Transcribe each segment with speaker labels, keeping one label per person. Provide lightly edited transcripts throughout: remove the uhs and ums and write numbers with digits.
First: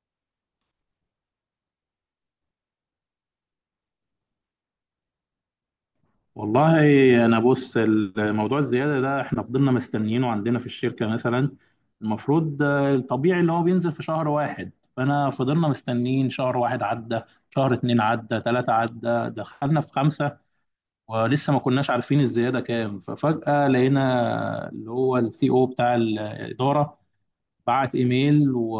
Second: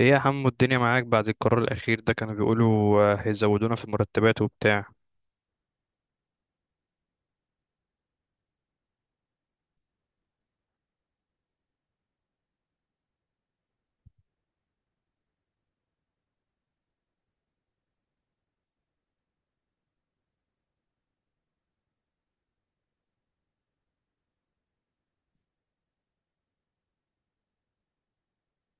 Speaker 1: ايه يا حمو، الدنيا معاك بعد القرار الأخير ده؟ كانوا بيقولوا هيزودونا في المرتبات وبتاع
Speaker 2: والله. انا بص، الموضوع الزياده ده احنا فضلنا مستنيينه عندنا في الشركه. مثلا المفروض الطبيعي اللي هو بينزل في شهر واحد. فانا فضلنا مستنيين شهر واحد عدى، شهر اتنين عدى، تلاته عدى، دخلنا في خمسه ولسه ما كناش عارفين الزياده كام. ففجاه لقينا اللي هو السي او بتاع الاداره بعت ايميل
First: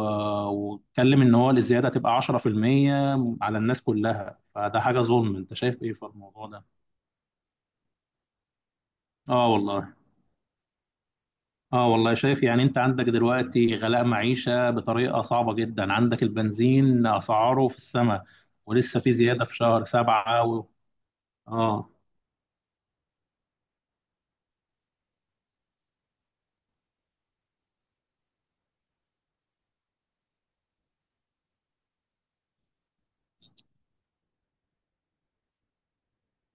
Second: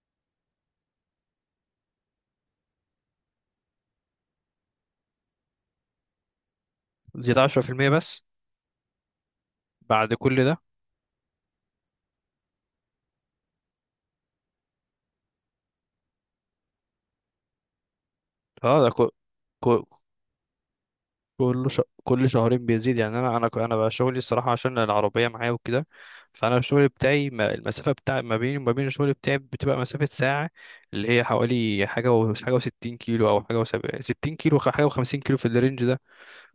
Speaker 2: واتكلم ان هو الزياده هتبقى 10% على الناس كلها. فده حاجه ظلم، انت شايف ايه في الموضوع ده؟
Speaker 1: زيادة 10% بس
Speaker 2: اه والله.
Speaker 1: بعد كل ده.
Speaker 2: اه والله، شايف. يعني انت عندك دلوقتي غلاء معيشة بطريقة صعبة جدا، عندك البنزين اسعاره في السماء
Speaker 1: اه، ده
Speaker 2: ولسه
Speaker 1: كو
Speaker 2: في زيادة في
Speaker 1: كو
Speaker 2: شهر سبعة
Speaker 1: كل ش...
Speaker 2: اه.
Speaker 1: كل شهرين بيزيد يعني انا بقى شغلي الصراحه، عشان العربيه معايا وكده. فانا الشغل بتاعي، المسافه بتاع ما بيني وما بين الشغل بتاعي بتبقى مسافه ساعه. اللي هي حوالي حاجه و60 كيلو، او حاجه و70، 60 كيلو، حاجه و50 كيلو، في الرينج ده.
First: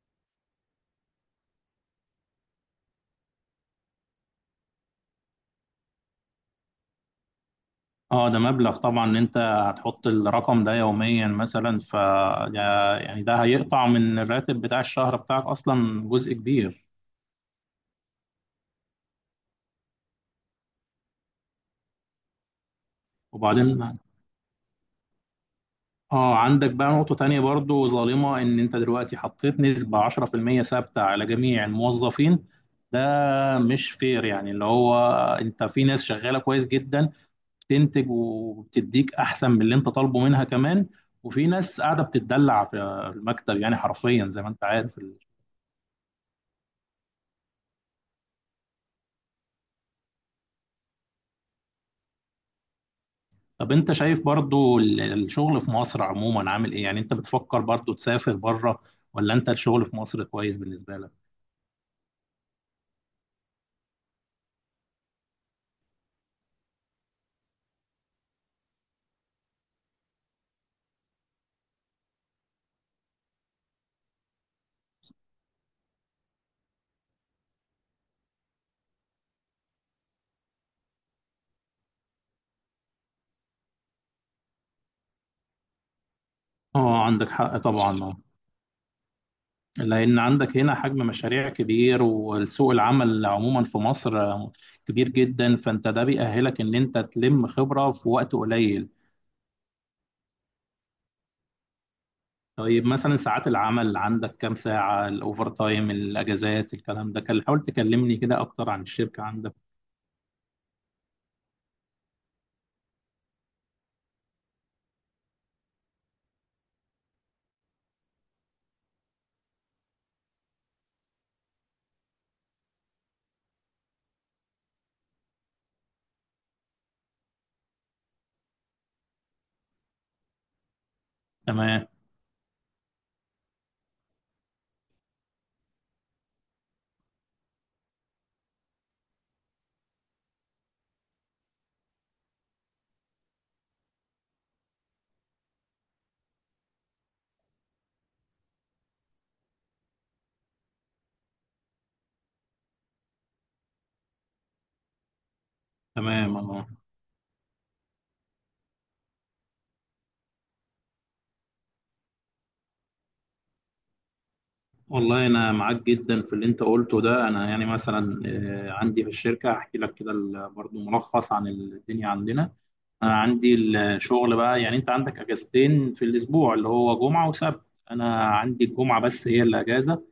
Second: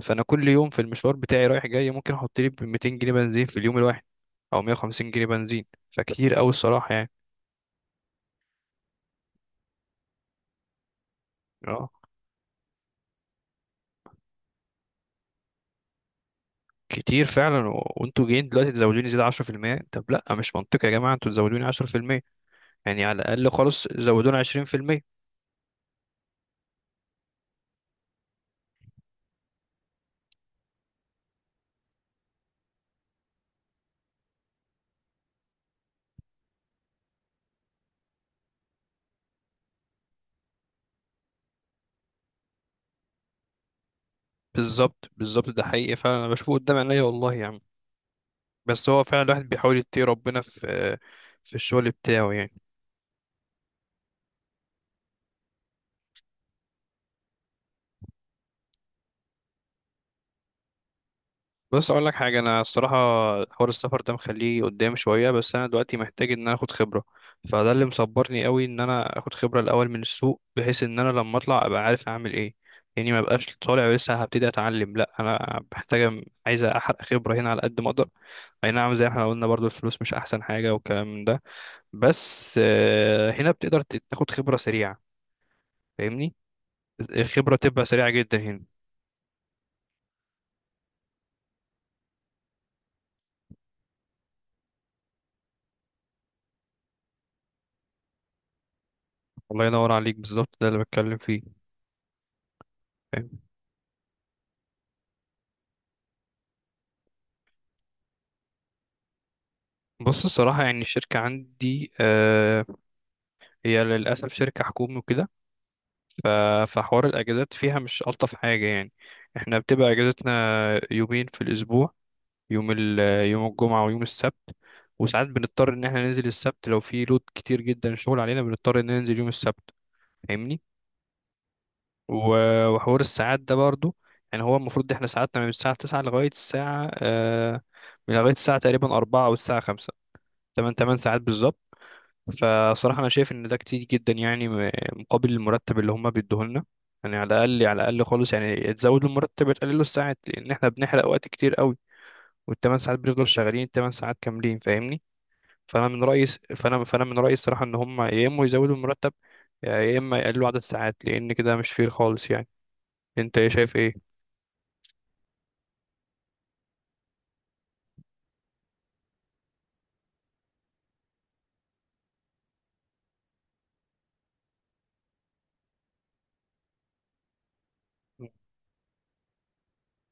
Speaker 1: فانا كل يوم في المشوار بتاعي رايح جاي، ممكن احط لي 200 جنيه بنزين في اليوم الواحد او 150 جنيه بنزين. فكتير قوي الصراحه يعني.
Speaker 2: اه، ده مبلغ طبعا ان انت هتحط الرقم ده يوميا. مثلا
Speaker 1: اه،
Speaker 2: ف يعني ده هيقطع من الراتب بتاع الشهر بتاعك اصلا جزء كبير.
Speaker 1: كتير فعلا، وانتوا جايين دلوقتي تزودوني زياده 10%؟ طب لا، مش منطقي يا جماعه انتوا تزودوني 10%. يعني على الاقل
Speaker 2: وبعدين
Speaker 1: خالص زودونا 20%.
Speaker 2: اه، عندك بقى نقطة تانية برضو ظالمة، ان انت دلوقتي حطيت نسبة 10% ثابتة على جميع الموظفين. ده مش فير، يعني اللي هو انت في ناس شغالة كويس جدا، بتنتج وبتديك احسن من اللي انت طالبه منها كمان. وفي ناس قاعدة بتتدلع في المكتب، يعني حرفيا زي ما انت عارف.
Speaker 1: بالظبط، بالظبط، ده حقيقي فعلا، انا بشوفه قدام عينيا والله يعني. بس هو فعلا الواحد بيحاول يتقي ربنا في الشغل بتاعه يعني.
Speaker 2: طب انت شايف برضو الشغل في مصر عموما عامل ايه؟ يعني انت بتفكر برضو تسافر بره، ولا انت الشغل في مصر كويس بالنسبة لك؟
Speaker 1: بص اقول لك حاجه، انا الصراحه حوار السفر ده مخليه قدام شويه، بس انا دلوقتي محتاج ان انا اخد خبره. فده اللي مصبرني قوي ان انا اخد خبره الاول من السوق، بحيث ان انا لما اطلع ابقى عارف اعمل ايه. يعني ما بقاش طالع لسه هبتدي اتعلم. لا، انا محتاجه، عايز احرق خبره هنا على قد ما اقدر. اي نعم، زي ما احنا قلنا برضو الفلوس مش احسن حاجه والكلام ده. بس هنا بتقدر تاخد خبره سريعه، فاهمني؟
Speaker 2: اه، عندك
Speaker 1: خبره
Speaker 2: حق
Speaker 1: تبقى سريعه
Speaker 2: طبعا.
Speaker 1: جدا هنا.
Speaker 2: لأن عندك هنا حجم مشاريع كبير، والسوق العمل عموما في مصر كبير جدا، فأنت ده بيأهلك إن أنت تلم خبرة في وقت قليل.
Speaker 1: الله ينور عليك، بالظبط ده اللي بتكلم فيه،
Speaker 2: طيب مثلا
Speaker 1: فاهم؟
Speaker 2: ساعات العمل عندك كام ساعة؟ الأوفر تايم، الأجازات، الكلام ده، كان حاول تكلمني كده أكتر عن الشركة عندك.
Speaker 1: بص الصراحة يعني الشركة عندي، هي للأسف شركة حكومي وكده. ف- فحوار الأجازات فيها مش ألطف حاجة يعني. احنا بتبقى أجازتنا يومين في الأسبوع، يوم ال يوم الجمعة ويوم السبت. وساعات بنضطر إن احنا ننزل السبت لو في لود كتير جدا شغل علينا، بنضطر إن ننزل يوم السبت، فاهمني.
Speaker 2: تمام.
Speaker 1: وحوار الساعات ده برضو، يعني هو المفروض احنا ساعاتنا من الساعة 9 لغاية الساعة من لغاية الساعة تقريبا 4 أو الساعة 5. تمن ساعات بالظبط. فصراحة أنا شايف إن ده كتير جدا، يعني مقابل المرتب اللي هما بيدوه لنا. يعني على الأقل، على الأقل خالص، يعني تزود له المرتب، تقلله الساعات، لأن إحنا بنحرق وقت كتير قوي، والتمن ساعات بنفضل شغالين التمن ساعات كاملين، فاهمني. فأنا من رأيي
Speaker 2: تمام. اه
Speaker 1: فأنا من رأيي الصراحة إن هما يا إما يزودوا المرتب يا إما يقللوا عدد الساعات، لأن كده مش فير خالص يعني. أنت إيه شايف إيه؟
Speaker 2: والله، أنا معاك جدا في اللي أنت قلته ده. أنا يعني مثلا عندي في الشركة أحكي لك كده برضو ملخص عن الدنيا عندنا. انا عندي الشغل بقى يعني، انت عندك اجازتين في الاسبوع اللي هو جمعه وسبت، انا عندي الجمعه بس هي اللي اجازه.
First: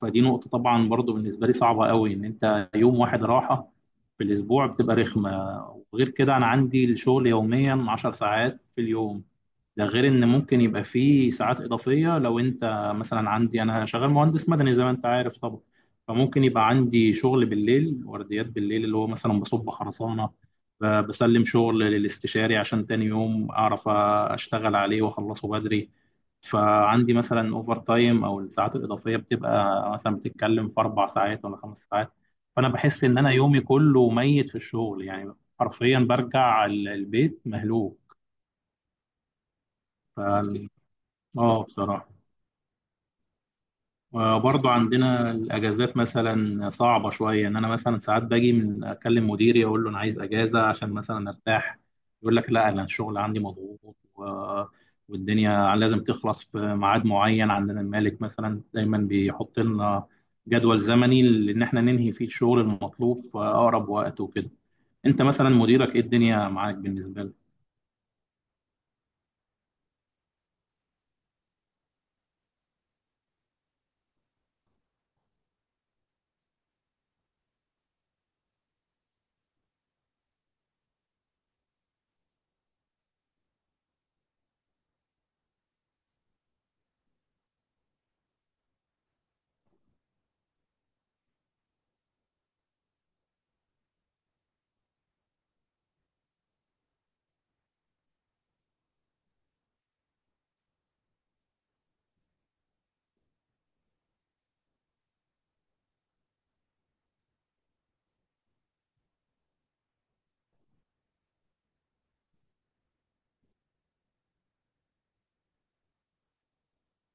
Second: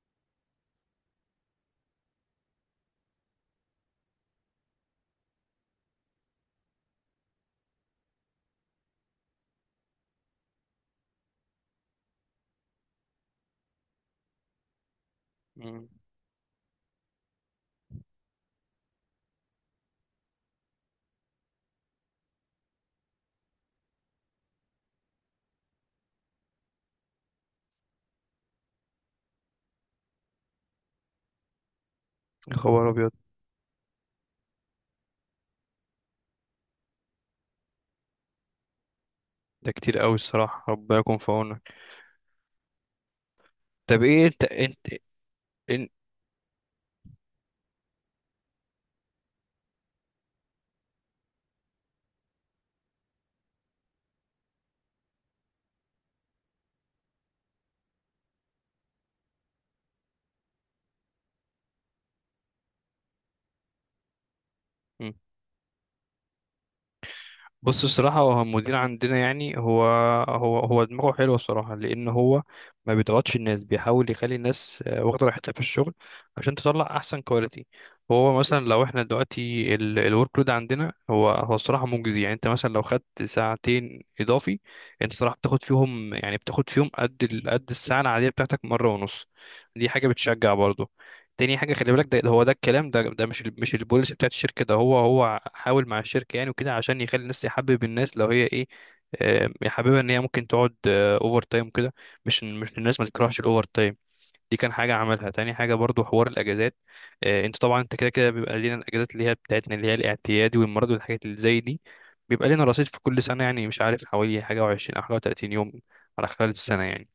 Speaker 2: فدي نقطه طبعا برضو بالنسبه لي صعبه قوي، ان انت يوم واحد راحه في الاسبوع بتبقى رخمه. وغير كده انا عندي الشغل يوميا 10 ساعات في اليوم. ده غير ان ممكن يبقى فيه ساعات اضافيه، لو انت مثلا، عندي انا شغال مهندس مدني زي ما انت عارف طبعا،
Speaker 1: مم.
Speaker 2: فممكن يبقى عندي شغل بالليل، ورديات بالليل، اللي هو مثلا بصب خرسانه، بسلم شغل للاستشاري عشان تاني يوم اعرف اشتغل عليه واخلصه بدري. فعندي مثلا اوفر تايم او الساعات الاضافيه بتبقى مثلا، بتتكلم في اربع ساعات ولا خمس ساعات.
Speaker 1: يا
Speaker 2: فانا
Speaker 1: خبر
Speaker 2: بحس
Speaker 1: أبيض،
Speaker 2: ان انا يومي كله ميت في الشغل، يعني حرفيا برجع البيت مهلوك.
Speaker 1: ده كتير قوي الصراحة،
Speaker 2: فال-
Speaker 1: ربنا يكون في
Speaker 2: اه
Speaker 1: عونك.
Speaker 2: بصراحة،
Speaker 1: طب إيه أنت
Speaker 2: برضو
Speaker 1: أنت
Speaker 2: عندنا
Speaker 1: إن-
Speaker 2: الأجازات مثلا صعبة شوية. إن أنا مثلا ساعات باجي من أكلم مديري أقول له أنا عايز أجازة عشان مثلا أرتاح، يقول لك لا أنا الشغل عندي مضغوط والدنيا لازم تخلص في ميعاد معين. عندنا المالك مثلا دايما بيحط لنا جدول زمني إن إحنا ننهي فيه الشغل المطلوب في أقرب وقت وكده. أنت مثلا مديرك إيه الدنيا معاك بالنسبة لك؟
Speaker 1: بص الصراحة، هو المدير عندنا يعني، هو هو دماغه حلوة الصراحة، لأن هو ما بيضغطش الناس، بيحاول يخلي الناس واخدة راحتها في الشغل عشان تطلع أحسن كواليتي. هو مثلا لو احنا دلوقتي الورك لود عندنا، هو الصراحة مجزي يعني. انت مثلا لو خدت ساعتين إضافي، انت صراحة بتاخد فيهم يعني، بتاخد فيهم قد قد الساعة العادية بتاعتك مرة ونص. دي حاجة بتشجع برضه. تاني حاجة، خلي بالك، ده هو ده الكلام ده مش البوليسي بتاعت الشركة، ده هو حاول مع الشركة يعني وكده، عشان يخلي الناس يحبب الناس لو هي ايه يحببها ان هي ممكن تقعد اوفر تايم كده. مش إن الناس ما تكرهش الاوفر تايم، دي كان حاجة عملها. تاني حاجة، برضو حوار الأجازات. انت طبعا انت كده كده بيبقى لينا الأجازات اللي هي بتاعتنا، اللي هي الاعتيادي والمرض والحاجات اللي زي دي، بيبقى لنا رصيد في كل سنة يعني، مش عارف حوالي حاجة وعشرين أو حاجة وتلاتين يوم على خلال السنة يعني.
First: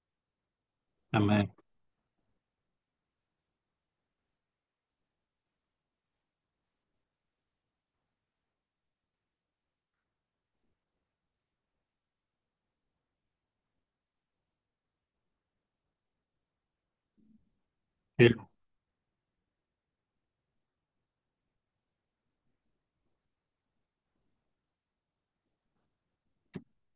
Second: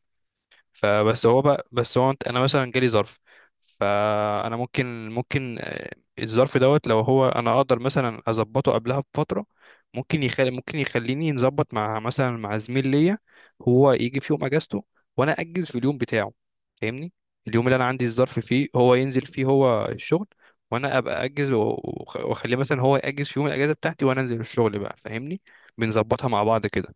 Speaker 1: فبس هو
Speaker 2: تمام.
Speaker 1: بقى بس هو انا مثلا جالي ظرف. فانا ممكن الظرف دوت لو هو، انا اقدر مثلا اظبطه قبلها بفتره، ممكن يخليني نظبط مع مثلا مع زميل ليا. هو يجي في يوم اجازته وانا اجز في اليوم بتاعه، فاهمني؟ اليوم اللي انا عندي الظرف
Speaker 2: حلو.
Speaker 1: فيه هو ينزل فيه هو الشغل، وانا ابقى اجز، واخليه مثلا هو ياجز في يوم الاجازه بتاعتي وانا انزل الشغل بقى، فاهمني؟ بنظبطها مع بعض كده.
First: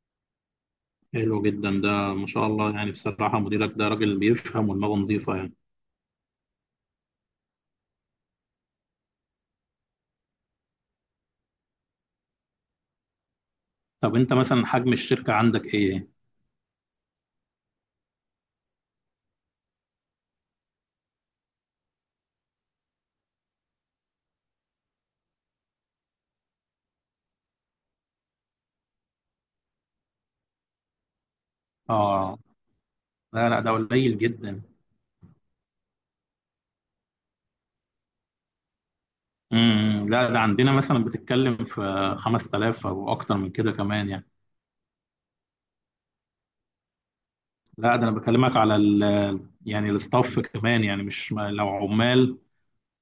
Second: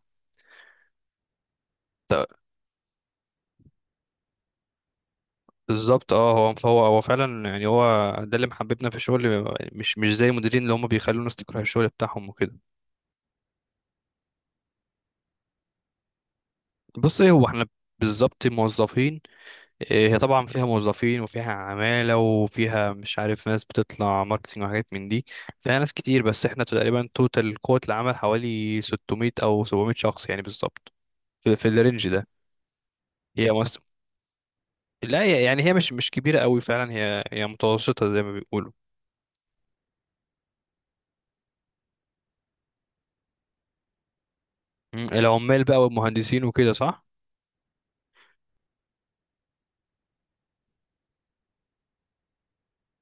Speaker 2: حلو جدا، ده ما شاء الله، يعني بصراحة مديرك ده راجل بيفهم ودماغه نظيفة يعني.
Speaker 1: بالظبط. اه، هو هو فعلا يعني، هو ده اللي محببنا في الشغل، مش زي المديرين اللي هم بيخلوا الناس تكره الشغل بتاعهم وكده.
Speaker 2: طب انت مثلا حجم الشركة عندك ايه؟
Speaker 1: بص ايه، هو احنا بالظبط موظفين، إيه، هي طبعا فيها موظفين وفيها عمالة وفيها مش عارف ناس بتطلع ماركتينج وحاجات من دي، فيها ناس كتير. بس احنا تقريبا توتال قوة العمل حوالي 600 او 700 شخص يعني بالظبط، في الرينج ده.
Speaker 2: اه، لا
Speaker 1: هي
Speaker 2: لا، ده
Speaker 1: مصر.
Speaker 2: قليل جدا.
Speaker 1: لا، يعني هي مش كبيرة قوي فعلا، هي متوسطة زي ما بيقولوا.
Speaker 2: امم، لا ده عندنا مثلا بتتكلم في 5000 او اكتر من كده كمان يعني.
Speaker 1: مم، العمال بقى والمهندسين وكده، صح.
Speaker 2: لا ده انا بكلمك على ال، يعني الاستاف كمان، يعني مش ما- لو عمال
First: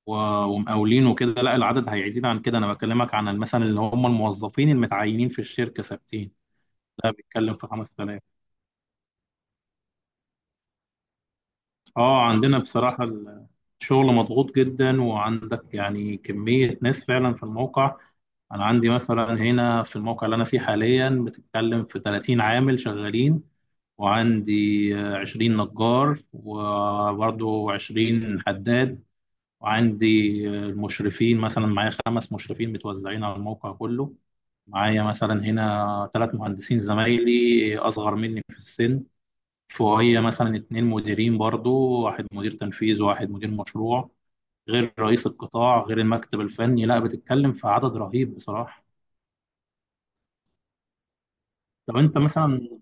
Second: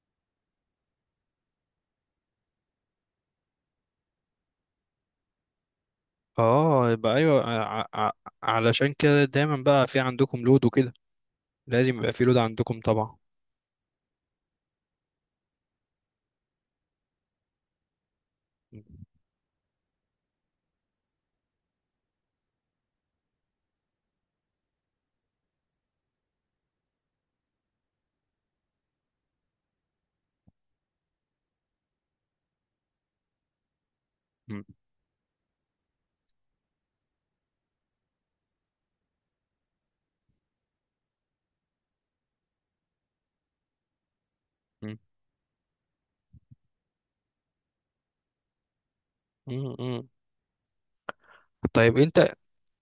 Speaker 2: و- ومقاولين وكده لا، العدد هيزيد عن كده. انا بكلمك عن مثلا اللي هم الموظفين المتعينين في الشركة ثابتين،
Speaker 1: اه،
Speaker 2: لا
Speaker 1: يبقى ايوه.
Speaker 2: بيتكلم في
Speaker 1: ع- ع-
Speaker 2: 5000.
Speaker 1: علشان كده دايما بقى في عندكم لود وكده، لازم يبقى
Speaker 2: اه،
Speaker 1: في لود
Speaker 2: عندنا
Speaker 1: عندكم
Speaker 2: بصراحة
Speaker 1: طبعا.
Speaker 2: الشغل مضغوط جدا، وعندك يعني كمية ناس فعلا في الموقع. انا عندي
Speaker 1: م-
Speaker 2: مثلا هنا في الموقع اللي انا فيه حاليا بتتكلم في 30 عامل شغالين، وعندي 20 نجار وبرضه 20 حداد، وعندي المشرفين مثلا معايا خمس مشرفين متوزعين على الموقع كله.
Speaker 1: م-
Speaker 2: معايا مثلا هنا ثلاث مهندسين زمايلي اصغر مني في السن، فوقيا مثلا اتنين مديرين برضه، واحد مدير تنفيذ وواحد مدير مشروع، غير رئيس القطاع، غير المكتب الفني. لا بتتكلم في عدد رهيب بصراحة.
Speaker 1: م- م. طيب
Speaker 2: طب انت
Speaker 1: انت،
Speaker 2: مثلا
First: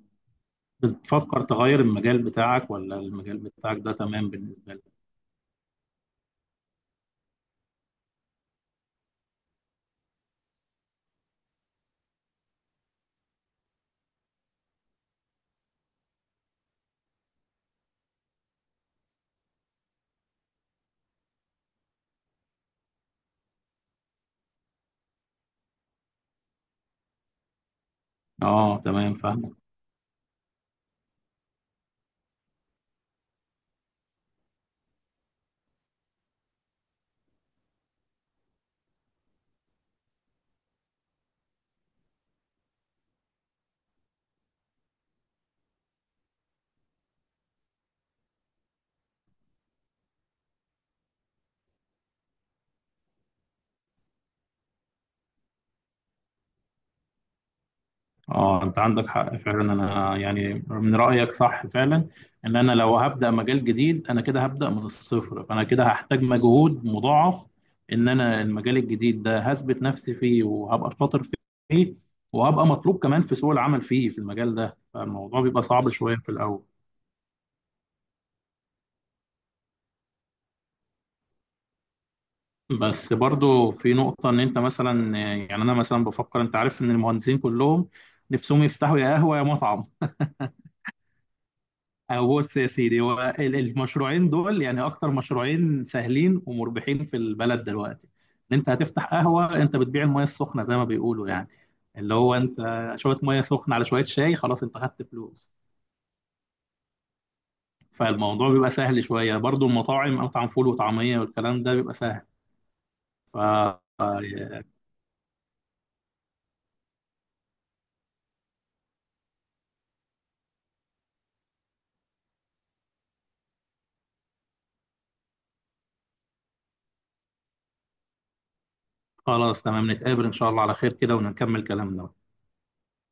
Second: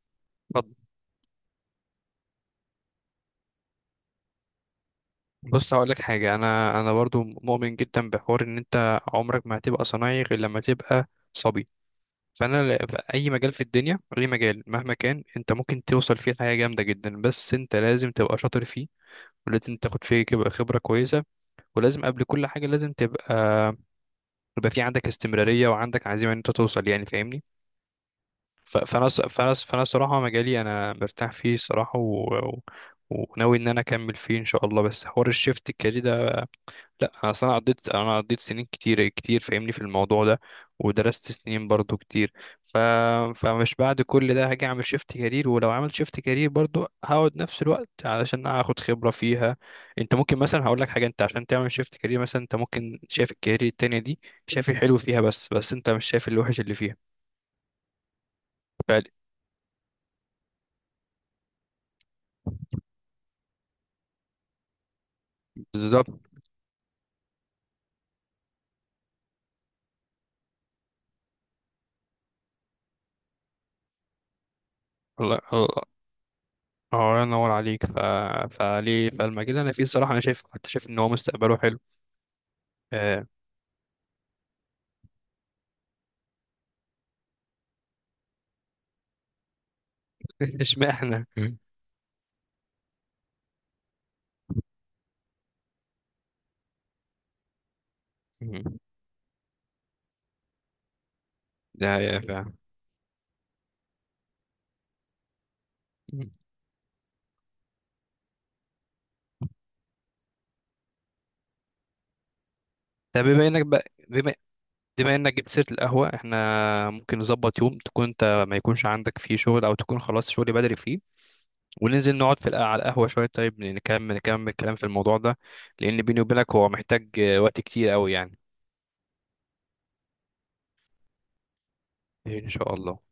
Speaker 1: اتفضل.
Speaker 2: بتفكر تغير المجال بتاعك ولا المجال بتاعك ده تمام بالنسبة لك؟
Speaker 1: بص هقول لك حاجه، انا برضو مؤمن جدا بحوار ان انت عمرك ما هتبقى صنايعي غير لما تبقى صبي. فانا في اي مجال في الدنيا، اي مجال مهما كان، انت ممكن توصل فيه لحاجه جامده جدا، بس انت لازم تبقى شاطر فيه، ولازم تاخد فيه خبره كويسه، ولازم قبل كل حاجه لازم تبقى، يبقى في عندك استمرارية وعندك عزيمة ان انت توصل يعني، فاهمني؟
Speaker 2: اه
Speaker 1: ف- فانا
Speaker 2: تمام،
Speaker 1: الص-
Speaker 2: فاهمك.
Speaker 1: فانا الص- فانا الصراحة مجالي انا مرتاح فيه الصراحة، وناوي ان انا اكمل فيه ان شاء الله. بس حوار الشيفت الكارير ده، لا، اصل انا قضيت سنين كتير كتير، فاهمني في الموضوع ده، ودرست سنين برضو كتير. ف... فمش بعد كل ده هاجي اعمل شيفت كارير. ولو عملت شيفت كارير برضو هقعد نفس الوقت علشان اخد خبرة فيها. انت ممكن مثلا هقول لك حاجة، انت عشان تعمل شيفت كارير مثلا، انت ممكن شايف الكارير التانية دي، شايف الحلو فيها، بس انت مش شايف الوحش اللي فيها.
Speaker 2: اه انت
Speaker 1: ف-
Speaker 2: عندك حق فعلا. انا يعني من رأيك صح فعلا، ان انا لو هبدأ مجال جديد انا كده هبدأ من الصفر، فانا كده
Speaker 1: بالظبط،
Speaker 2: هحتاج مجهود مضاعف. ان انا المجال الجديد ده هثبت نفسي فيه، وهبقى شاطر فيه، وهبقى مطلوب كمان في سوق العمل فيه في المجال ده،
Speaker 1: الله
Speaker 2: فالموضوع بيبقى
Speaker 1: الله،
Speaker 2: صعب شوية في الأول.
Speaker 1: الله ينور عليك. فليه، فالمجال اللي انا فيه الصراحة انا شايف، حتى شايف ان هو مستقبله حلو،
Speaker 2: بس
Speaker 1: آه،
Speaker 2: برضو في نقطة، إن أنت مثلا، يعني أنا مثلا بفكر، أنت عارف إن المهندسين كلهم نفسهم يفتحوا يا قهوة يا مطعم.
Speaker 1: اشمعنى،
Speaker 2: أو بص يا سيدي، هو المشروعين دول يعني أكتر مشروعين سهلين ومربحين في البلد دلوقتي. إن أنت هتفتح قهوة، أنت بتبيع المياه السخنة زي ما بيقولوا يعني.
Speaker 1: ده
Speaker 2: اللي
Speaker 1: هي
Speaker 2: هو
Speaker 1: فعلا.
Speaker 2: أنت شوية مياه سخنة على شوية شاي، خلاص أنت خدت فلوس.
Speaker 1: مم.
Speaker 2: فالموضوع بيبقى سهل شوية. برضو المطاعم، مطعم فول وطعمية والكلام ده بيبقى سهل.
Speaker 1: طب بما انك بقى بما
Speaker 2: ف
Speaker 1: بما انك جبت سيره القهوه، احنا ممكن نظبط يوم تكون انت ما يكونش عندك فيه شغل، او تكون خلاص شغلي بدري فيه، وننزل نقعد في على القهوه شويه. طيب نكمل الكلام في الموضوع ده، لان بيني وبينك هو محتاج وقت كتير قوي يعني.
Speaker 2: خلاص تمام، نتقابل إن شاء الله على خير كده ونكمل كلامنا.
Speaker 1: ان شاء الله.